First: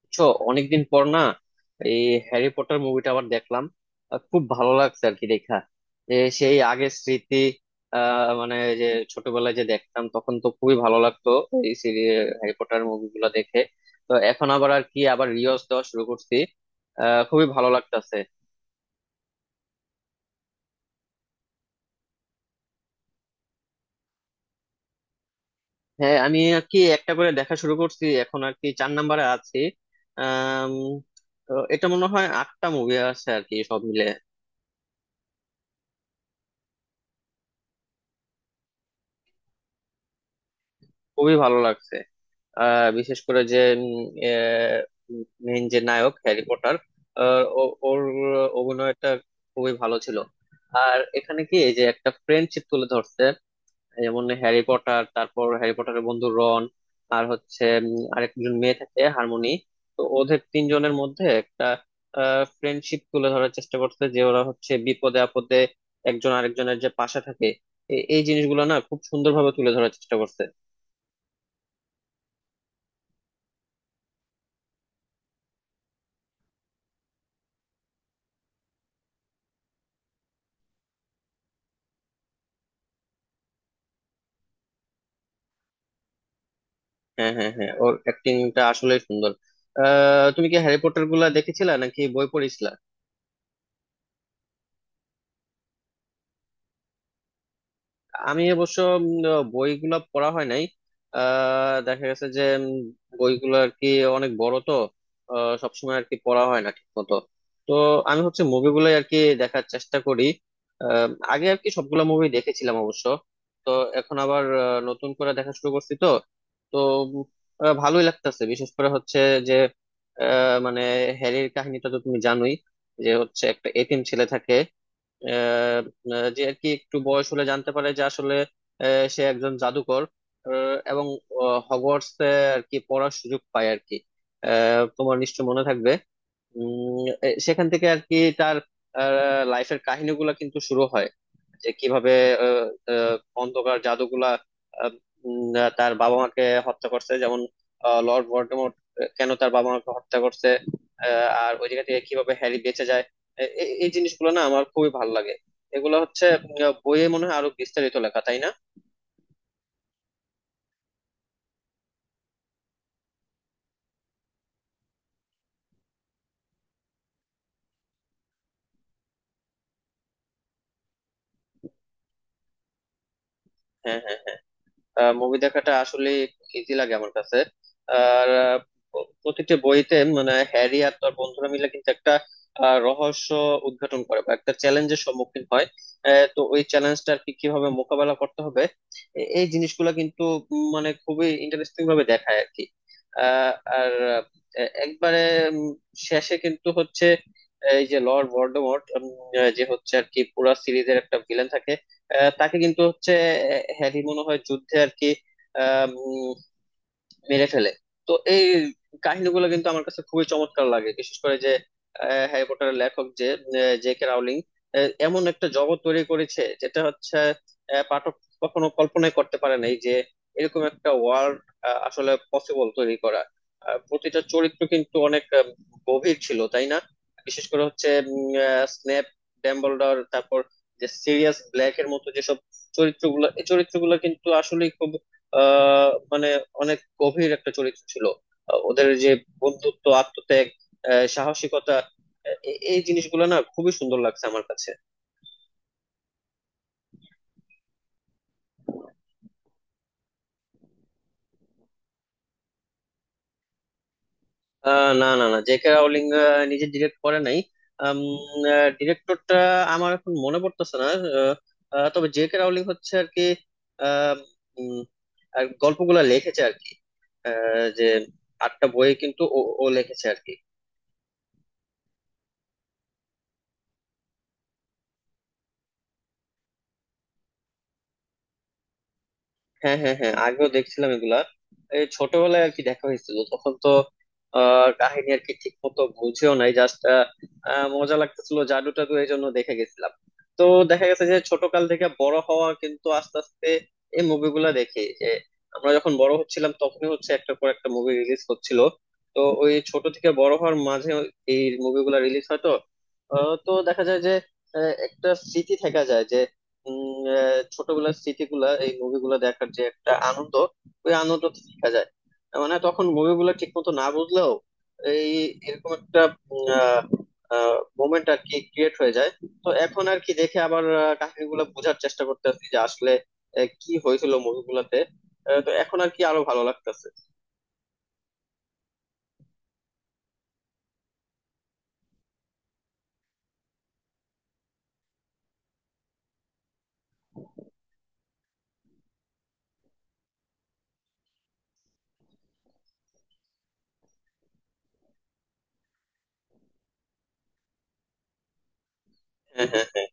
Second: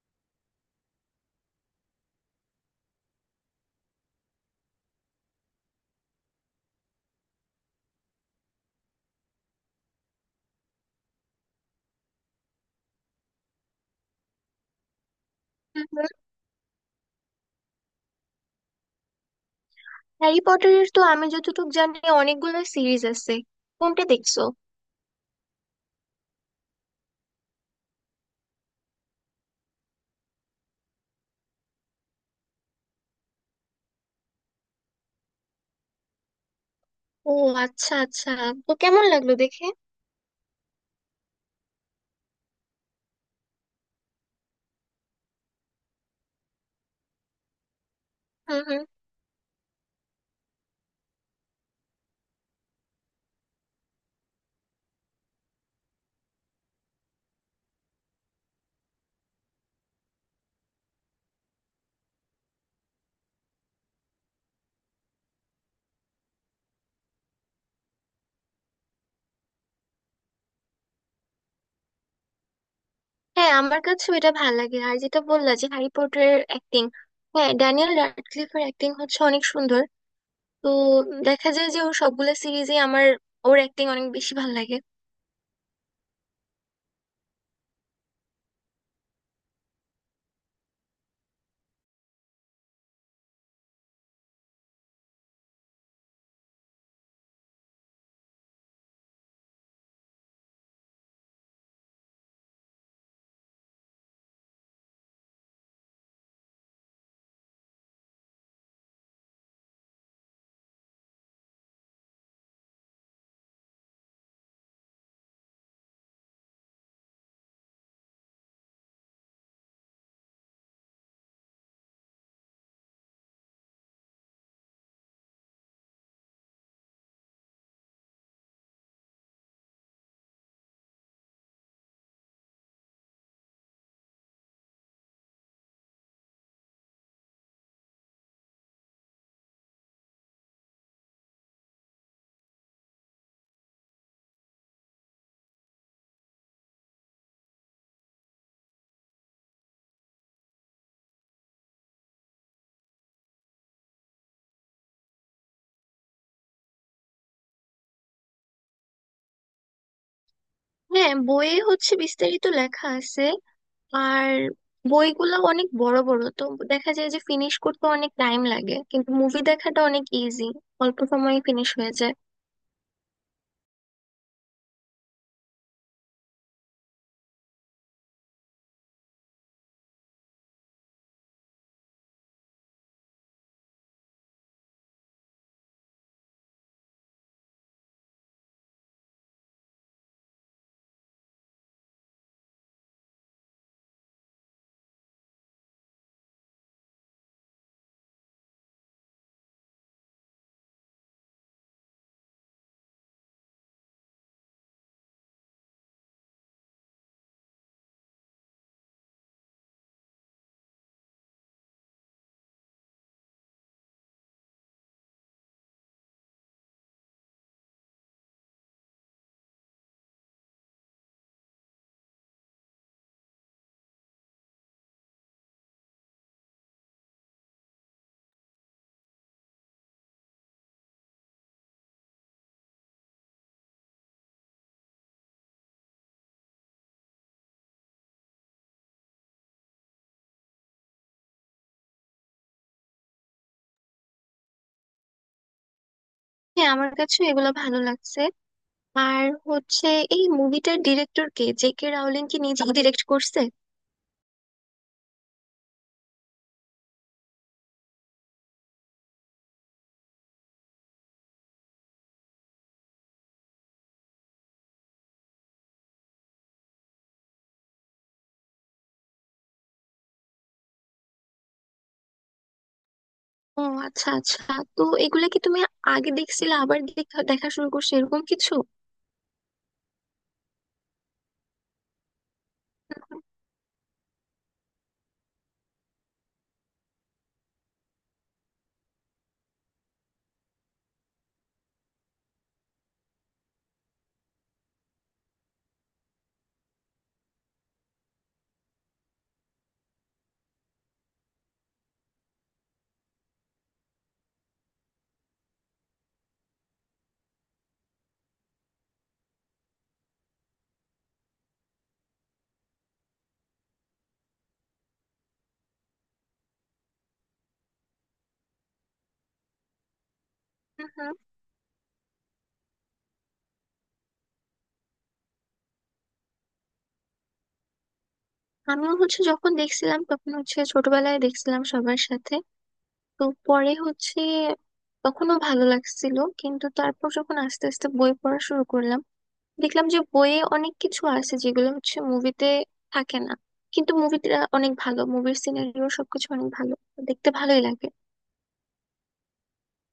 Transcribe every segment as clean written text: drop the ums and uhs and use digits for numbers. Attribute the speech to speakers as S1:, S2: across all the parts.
S1: বুঝছো? অনেকদিন পর না? এই হ্যারি পটার মুভিটা আবার দেখলাম। খুব ভালো লাগছে আর কি, দেখা যে সেই আগের স্মৃতি। মানে, যে ছোটবেলায় যে দেখতাম তখন তো খুবই ভালো লাগতো এই সিরিজ হ্যারি পটার মুভিগুলো দেখে। তো এখন আবার আর কি, আবার রিওয়াজ দেওয়া
S2: হুম।
S1: শুরু করছি। খুবই ভালো লাগতাছে।
S2: হ্যারি পটারের তো আমি যতটুকু জানি অনেকগুলো সিরিজ আছে, কোনটা দেখছো?
S1: হ্যাঁ, আমি আর কি একটা করে দেখা শুরু করছি, এখন আর কি চার নাম্বারে আছি। আহ এটা মনে হয় আটটা মুভি আছে আর কি সব মিলে।
S2: ও, আচ্ছা আচ্ছা। তো কেমন লাগলো দেখে?
S1: খুবই ভালো লাগছে। বিশেষ করে যে মেইন যে নায়ক হ্যারি পটার, ওর
S2: হুম হুম।
S1: অভিনয়টা খুবই ভালো ছিল। আর এখানে কি এই যে একটা ফ্রেন্ডশিপ তুলে ধরছে, যেমন হ্যারি পটার, তারপর হ্যারি পটারের বন্ধু রন, আর হচ্ছে আরেকজন মেয়ে থাকে হারমোনি। তো ওদের তিনজনের মধ্যে একটা ফ্রেন্ডশিপ তুলে ধরার চেষ্টা করছে, যে ওরা হচ্ছে বিপদে আপদে একজন আরেকজনের যে পাশে থাকে। এই জিনিসগুলো না খুব সুন্দরভাবে তুলে ধরার চেষ্টা করছে।
S2: হ্যাঁ, আমার কাছেও এটা ভালো লাগে। আর যেটা বললা যে হ্যারি পটারের অ্যাক্টিং, হ্যাঁ, ড্যানিয়েল র্যাডক্লিফের অ্যাক্টিং হচ্ছে অনেক সুন্দর। তো দেখা যায় যে ওর সবগুলো সিরিজে আমার ওর অ্যাক্টিং অনেক বেশি ভালো লাগে।
S1: হ্যাঁ, হ্যাঁ, হ্যাঁ, ওর অ্যাক্টিংটা আসলেই সুন্দর। তুমি কি হ্যারি পটার গুলা দেখেছিলা নাকি বই পড়েছিলা? আমি অবশ্য বইগুলো পড়া হয় নাই। দেখা গেছে যে বইগুলো আর কি অনেক বড় তো, সবসময় আর কি পড়া হয় না ঠিক মতো। তো আমি হচ্ছে মুভিগুলো আর কি দেখার চেষ্টা করি। আহ, আগে আর কি সবগুলো মুভি দেখেছিলাম অবশ্য। তো এখন আবার নতুন করে দেখা শুরু করছি তো। তো উম, ভালোই লাগতেছে, বিশেষ করে হচ্ছে যে, মানে, হ্যারির কাহিনীটা তো তুমি জানোই, যে হচ্ছে একটা এতিম ছেলে থাকে, আহ আহ, যে আর কি একটু বয়স হলে জানতে পারে যে আসলে সে একজন জাদুকর, এবং হগওয়ার্টস আর কি পড়ার সুযোগ পায় আর কি। তোমার নিশ্চয় মনে থাকবে, সেখান থেকে আর কি তার লাইফের কাহিনীগুলো কিন্তু শুরু হয়, যে কিভাবে আহ, আহ, অন্ধকার জাদুগুলা আহ, তার বাবা মাকে হত্যা করছে, যেমন লর্ড ভলডেমর্ট কেন তার বাবা মাকে হত্যা করছে, আর ওই জায়গা থেকে কিভাবে হ্যারি বেঁচে যায়। এই জিনিসগুলো না আমার খুবই ভালো লাগে। এগুলো হচ্ছে বইয়ে মনে হয় আরো বিস্তারিত লেখা, তাই না?
S2: হ্যাঁ, বইয়ে হচ্ছে বিস্তারিত লেখা আছে। আর বইগুলো অনেক বড় বড় তো দেখা যায় যে ফিনিশ করতে অনেক টাইম লাগে, কিন্তু মুভি দেখাটা অনেক ইজি, অল্প সময়ে ফিনিশ হয়ে যায়।
S1: হ্যাঁ, হ্যাঁ, হ্যাঁ, মুভি দেখাটা আসলে ইজি লাগে আমার কাছে। আর প্রতিটি বইতে মানে হ্যারি আর তার বন্ধুরা মিলে কিন্তু একটা রহস্য উদ্ঘাটন করে বা একটা চ্যালেঞ্জের সম্মুখীন হয়। তো ওই চ্যালেঞ্জটা আর কি কিভাবে মোকাবেলা করতে হবে, এই জিনিসগুলো কিন্তু, মানে, খুবই ইন্টারেস্টিং ভাবে দেখায় আর কি। আহ, আর একবারে উম, শেষে কিন্তু হচ্ছে এই যে লর্ড ভলডেমর্ট, যে হচ্ছে আর কি পুরা সিরিজের একটা ভিলেন থাকে, তাকে কিন্তু হচ্ছে হ্যারি মনে হয় যুদ্ধে আর কি আহ উম, মেরে ফেলে। তো এই কাহিনীগুলো কিন্তু আমার কাছে খুবই চমৎকার লাগে, বিশেষ করে যে হ্যারি পটারের লেখক যে জে কে রাউলিং এমন একটা জগৎ তৈরি করেছে, যেটা হচ্ছে পাঠক কখনো কল্পনাই করতে পারে নাই যে এরকম একটা ওয়ার্ল্ড আসলে পসিবল তৈরি করা। আর প্রতিটা চরিত্র কিন্তু অনেক গভীর ছিল, তাই না? বিশেষ করে হচ্ছে স্নেপ, ডাম্বলডর, তারপর যে সিরিয়াস ব্ল্যাক এর মতো যেসব চরিত্রগুলো, এই চরিত্রগুলো কিন্তু আসলে খুব মানে অনেক গভীর একটা চরিত্র ছিল। ওদের যে বন্ধুত্ব, আত্মত্যাগ, সাহসিকতা, এই জিনিসগুলো না খুবই সুন্দর লাগছে আমার কাছে।
S2: হ্যাঁ, আমার কাছে এগুলো ভালো লাগছে। আর হচ্ছে এই মুভিটার ডিরেক্টর কে? জে কে রাউলিং কি নিজে ডিরেক্ট করছে?
S1: না, না, না, জেকে রাউলিং নিজে ডিরেক্ট করে নাই। ডিরেক্টরটা আমার এখন মনে পড়তেছে না। আহ, আহ, তবে জেকে রাউলিং হচ্ছে আর কি আহ, উম, আর গল্পগুলা লিখেছে আর কি, যে আটটা বই কিন্তু ও ও লিখেছে আর কি।
S2: ও, আচ্ছা আচ্ছা। তো এগুলা কি তুমি আগে দেখছিলে আবার দেখা দেখা শুরু করছো, এরকম কিছু?
S1: হ্যাঁ, হ্যাঁ, হ্যাঁ, আগেও দেখছিলাম এগুলা। এই ছোটবেলায় আর কি দেখা হয়েছিল, তখন তো কাহিনী আর কি ঠিক মতো বুঝেও নাই, জাস্ট মজা লাগতেছিল জাদু টাদু, এই জন্য দেখে গেছিলাম। তো দেখা গেছে যে ছোটকাল থেকে বড় হওয়া কিন্তু আস্তে আস্তে এই মুভিগুলা দেখি, যে আমরা যখন বড় হচ্ছিলাম তখনই হচ্ছে একটা পর একটা মুভি রিলিজ হচ্ছিল। তো ওই ছোট থেকে বড় হওয়ার মাঝে এই মুভিগুলা রিলিজ হয় তো। তো দেখা যায় যে একটা স্মৃতি থেকে যায়, যে ছোটবেলার স্মৃতিগুলা, এই মুভিগুলো দেখার যে একটা আনন্দ, ওই আনন্দ থেকে যায়। মানে তখন মুভিগুলো ঠিক মতো না বুঝলেও এই, এরকম একটা মোমেন্ট আর কি ক্রিয়েট হয়ে যায়। তো এখন আর কি দেখে আবার
S2: হুম হুম।
S1: কাহিনীগুলো বোঝার চেষ্টা করতেছি, যে আসলে কি হয়েছিল মুভিগুলোতে। তো এখন আর কি আরো ভালো লাগতেছে।
S2: আমিও হচ্ছে যখন দেখছিলাম তখন হচ্ছে ছোটবেলায় দেখছিলাম সবার সাথে। তো পরে হচ্ছে তখনও ভালো লাগছিল, কিন্তু তারপর যখন আস্তে আস্তে বই পড়া শুরু করলাম, দেখলাম যে বইয়ে অনেক কিছু আছে যেগুলো হচ্ছে মুভিতে থাকে না। কিন্তু মুভিটা অনেক ভালো, মুভির সিনারিও সবকিছু অনেক ভালো, দেখতে ভালোই লাগে।
S1: হ্যাঁ, হ্যাঁ, হ্যাঁ,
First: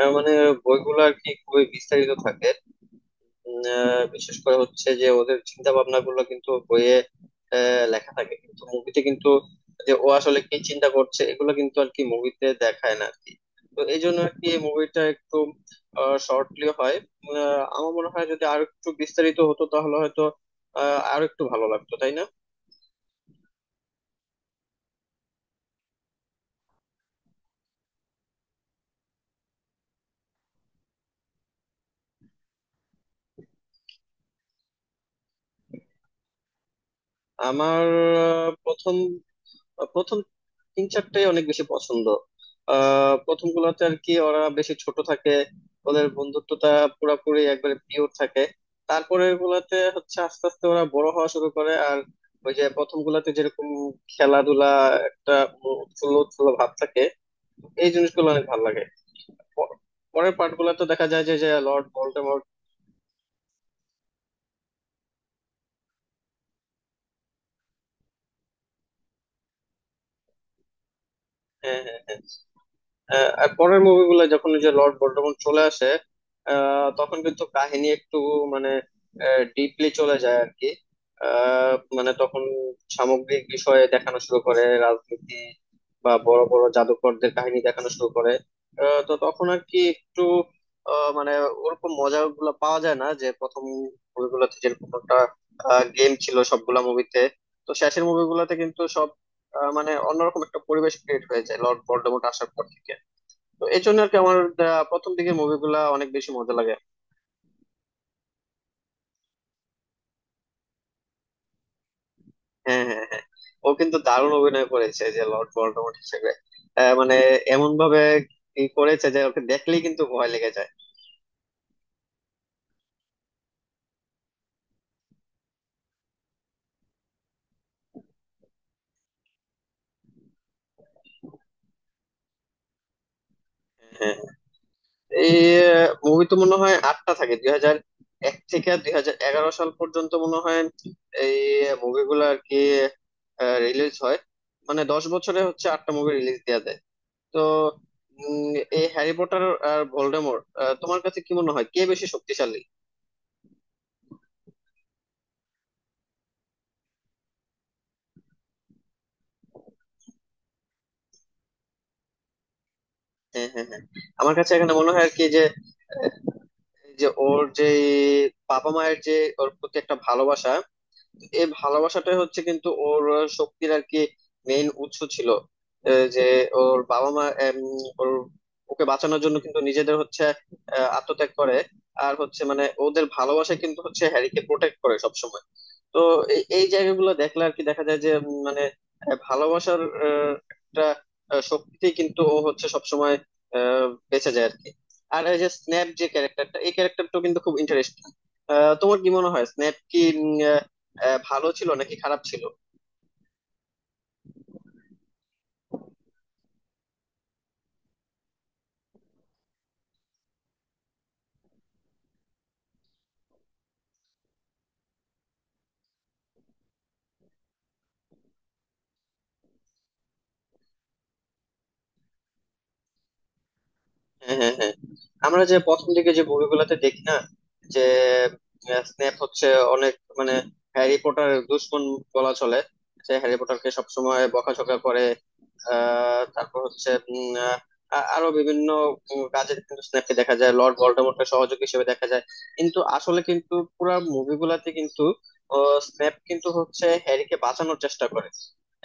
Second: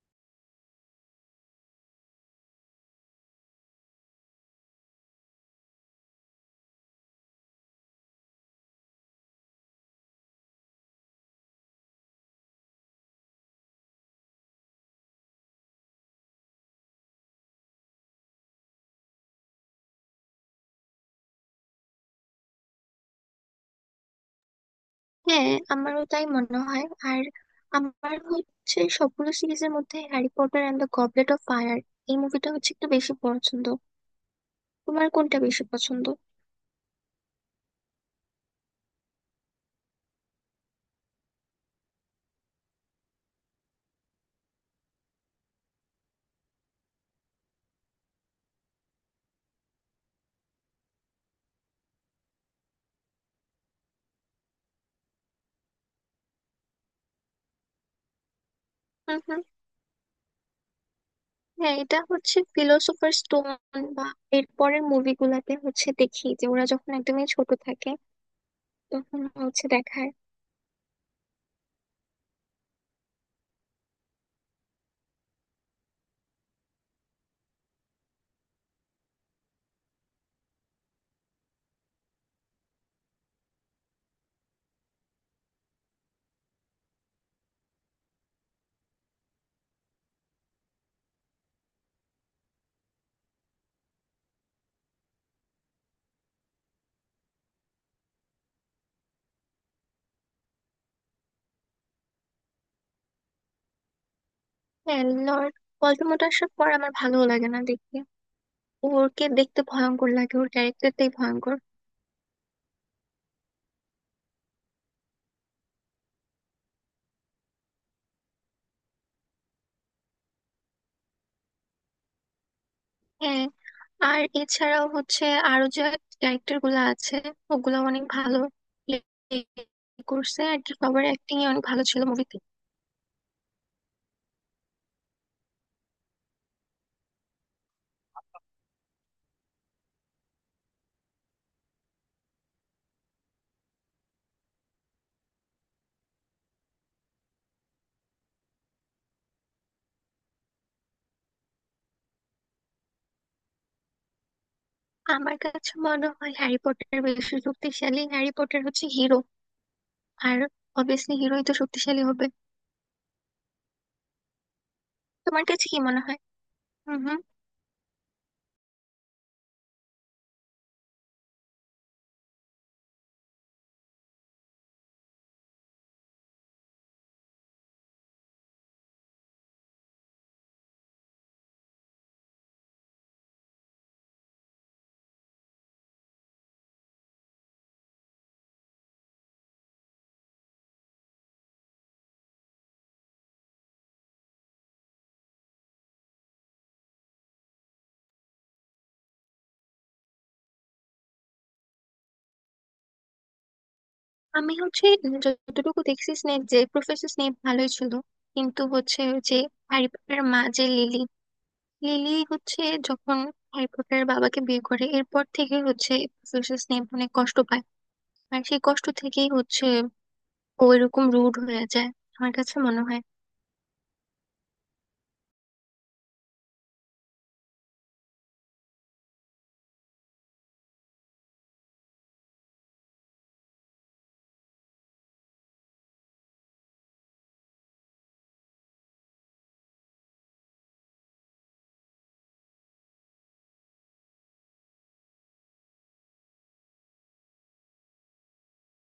S1: মানে বইগুলো আর কি খুবই বিস্তারিত থাকে। বিশেষ করে হচ্ছে যে ওদের চিন্তা ভাবনা গুলো কিন্তু বইয়ে লেখা থাকে, কিন্তু মুভিতে কিন্তু যে ও আসলে কি চিন্তা করছে এগুলো কিন্তু আর কি মুভিতে দেখায় না আর কি। তো এই জন্য আর কি মুভিটা একটু শর্টলি হয়। আমার মনে হয় যদি আরো একটু বিস্তারিত হতো তাহলে হয়তো আরো একটু ভালো লাগতো, তাই না?
S2: হ্যাঁ, আমারও তাই মনে হয়। আর আমার হচ্ছে সবগুলো সিরিজের মধ্যে Harry Potter and the Goblet of Fire, এই মুভিটা হচ্ছে একটু বেশি পছন্দ। তোমার কোনটা বেশি পছন্দ?
S1: আমার আহ, প্রথম প্রথম তিন চারটাই অনেক বেশি পছন্দ। প্রথম গুলাতে আর কি ওরা বেশি ছোট থাকে, ওদের বন্ধুত্বটা পুরাপুরি একবারে পিওর থাকে। তারপরের গুলাতে হচ্ছে আস্তে আস্তে ওরা বড় হওয়া শুরু করে, আর ওই যে প্রথম গুলাতে যেরকম খেলাধুলা, একটা উৎফুল্ল উৎফুল্ল ভাব থাকে, এই জিনিসগুলো অনেক ভালো লাগে। প- পরের পার্ট গুলাতে দেখা যায় যে যে
S2: হ্যাঁ,
S1: লর্ড
S2: এটা হচ্ছে
S1: ভোল্ডেমর্ট।
S2: ফিলোসোফার স্টোন, বা এর পরের মুভিগুলাতে হচ্ছে দেখি যে ওরা যখন একদমই ছোট থাকে তখন হচ্ছে দেখায়।
S1: হ্যাঁ, হ্যাঁ, হ্যাঁ, আর পরের মুভিগুলো যখন ওই যে লর্ড ভলডেমর্ট চলে আসে, তখন কিন্তু কাহিনী একটু, মানে, ডিপলি চলে যায় আর কি। মানে তখন সামগ্রিক বিষয়ে দেখানো শুরু করে, রাজনীতি বা বড় বড় জাদুকরদের কাহিনী দেখানো শুরু করে। তো তখন আর কি একটু, মানে ওরকম মজা গুলো পাওয়া যায় না, যে প্রথম মুভিগুলোতে যেরকম একটা গেম ছিল সবগুলা মুভিতে। তো শেষের মুভিগুলোতে কিন্তু সব মানে অন্যরকম একটা পরিবেশ ক্রিয়েট হয়ে যায় লর্ড ভলডেমর্ট আসার পর থেকে। তো এই জন্য আর কি আমার
S2: হ্যাঁ,
S1: প্রথম দিকের
S2: লর্ড
S1: মুভিগুলা অনেক
S2: ভলডেমর্ট
S1: বেশি
S2: আসার
S1: মজা
S2: পর
S1: লাগে।
S2: আমার ভালো লাগে না দেখতে, ওরকে দেখতে ভয়ঙ্কর লাগে, ওর ক্যারেক্টারটাই ভয়ঙ্কর।
S1: হ্যাঁ, হ্যাঁ, হ্যাঁ, ও কিন্তু দারুণ অভিনয় করেছে যে লর্ড ভলডেমর্ট হিসেবে। মানে এমন ভাবে কি করেছে যে ওকে দেখলেই কিন্তু ভয় লেগে যায়।
S2: হ্যাঁ। আর এছাড়াও হচ্ছে আরো যে ক্যারেক্টার গুলো আছে, ওগুলো অনেক ভালো play করছে আর কি, সবার অ্যাক্টিং অনেক ভালো ছিল মুভিতে।
S1: হ্যাঁ, হ্যাঁ। এই মুভি তো মনে হয় আটটা থাকে, 2001 থেকে 2011 সাল পর্যন্ত মনে হয় এই মুভিগুলো আর কি রিলিজ হয়। মানে 10 বছরে হচ্ছে আটটা মুভি রিলিজ দেওয়া দেয়। তো উম, এই হ্যারি পটার আর ভোল্ডেমর, তোমার কাছে কি মনে হয় কে বেশি শক্তিশালী?
S2: আমার কাছে মনে হয় হ্যারি পটার বেশি শক্তিশালী, হ্যারি পটার হচ্ছে হিরো। আর অবভিয়াসলি হিরোই তো শক্তিশালী হবে।
S1: হ্যাঁ, হ্যাঁ, হ্যাঁ, আমার কাছে এখানে মনে হয় আর কি যে,
S2: তোমার কাছে কি মনে হয়?
S1: এই
S2: হুম
S1: যে
S2: হুম।
S1: ওর যে বাবা মায়ের যে ওর প্রতি একটা ভালোবাসা, এই ভালোবাসাটাই হচ্ছে কিন্তু ওর শক্তির আর কি মেইন উৎস ছিল। যে ওর বাবা মা ওর ওকে বাঁচানোর জন্য কিন্তু নিজেদের হচ্ছে আত্মত্যাগ করে। আর হচ্ছে মানে ওদের ভালোবাসা কিন্তু হচ্ছে হ্যারিকে প্রোটেক্ট করে সবসময়। তো এই এই জায়গাগুলো দেখলে আর কি দেখা যায় যে, মানে, ভালোবাসার একটা শক্তিতেই কিন্তু ও হচ্ছে সবসময় বেঁচে যায় আর কি। আর এই যে স্ন্যাপ যে ক্যারেক্টারটা, এই ক্যারেক্টারটা কিন্তু খুব ইন্টারেস্টিং। তোমার কি মনে হয় স্ন্যাপ কি ভালো ছিল নাকি খারাপ ছিল?
S2: আমি হচ্ছে যতটুকু দেখছি স্নেপ, যে প্রফেসর স্নেপ ভালোই ছিল। কিন্তু হচ্ছে ওই যে হ্যারি পটারের মা যে লিলি, লিলি হচ্ছে যখন হ্যারি পটারের বাবাকে বিয়ে করে এরপর থেকে হচ্ছে প্রফেসর স্নেপ অনেক কষ্ট পায়। আর সেই কষ্ট থেকেই হচ্ছে ও এরকম রুড হয়ে যায়, আমার কাছে মনে হয়।
S1: হ্যাঁ, হ্যাঁ, হ্যাঁ, আমরা যে প্রথম দিকে যে মুভিগুলোতে দেখি না যে স্নেপ হচ্ছে অনেক, মানে, হ্যারি পটার দুশমন বলা চলে, যে হ্যারি পটারকে সবসময় বকাঝকা করে। তারপর হচ্ছে আরো বিভিন্ন কাজে কিন্তু স্নেপকে দেখা যায় লর্ড ভলডেমর্টের সহযোগী হিসেবে দেখা যায়। কিন্তু আসলে কিন্তু পুরো মুভিগুলাতে কিন্তু স্নেপ কিন্তু হচ্ছে হ্যারিকে বাঁচানোর চেষ্টা করে।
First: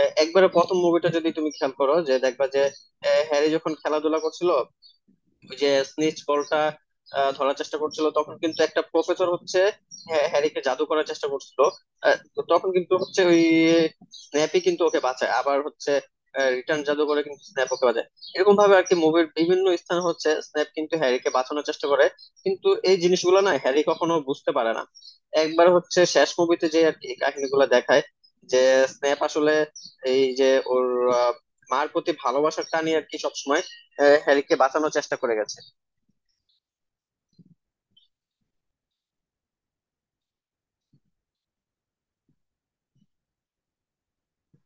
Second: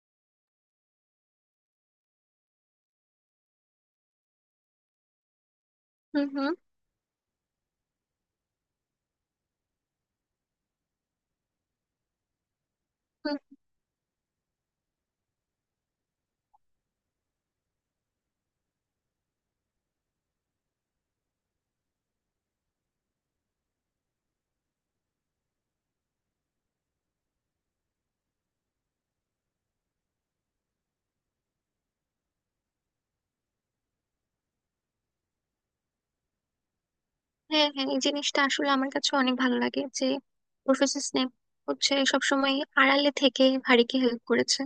S1: একবারে প্রথম মুভিটা যদি তুমি খেয়াল করো যে দেখবা যে, হ্যারি যখন খেলাধুলা করছিল ওই যে স্নিচ
S2: হুম হুম।
S1: বলটা ধরার চেষ্টা করছিল, তখন কিন্তু একটা প্রফেসর হচ্ছে হ্যারিকে জাদু করার চেষ্টা করছিল। তো তখন কিন্তু হচ্ছে
S2: হুম।
S1: ওই স্ন্যাপই কিন্তু ওকে বাঁচায়, আবার হচ্ছে রিটার্ন জাদু করে কিন্তু স্ন্যাপ ওকে বাঁচায়। এরকম ভাবে আর কি মুভির বিভিন্ন স্থান হচ্ছে স্ন্যাপ কিন্তু হ্যারিকে বাঁচানোর চেষ্টা করে, কিন্তু এই জিনিসগুলো না হ্যারি কখনো বুঝতে পারে না। একবার হচ্ছে শেষ মুভিতে যে আর কি এই কাহিনীগুলো দেখায় যে স্ন্যাপ আসলে এই যে ওর আহ, মার প্রতি ভালোবাসার টানই আর কি সবসময় হ্যারিকে বাঁচানোর চেষ্টা করে গেছে।
S2: হ্যাঁ হ্যাঁ, এই জিনিসটা আসলে আমার কাছে অনেক ভালো লাগে যে প্রফেসর স্নেপ হচ্ছে সবসময় আড়ালে থেকে হারিকে হেল্প করেছে।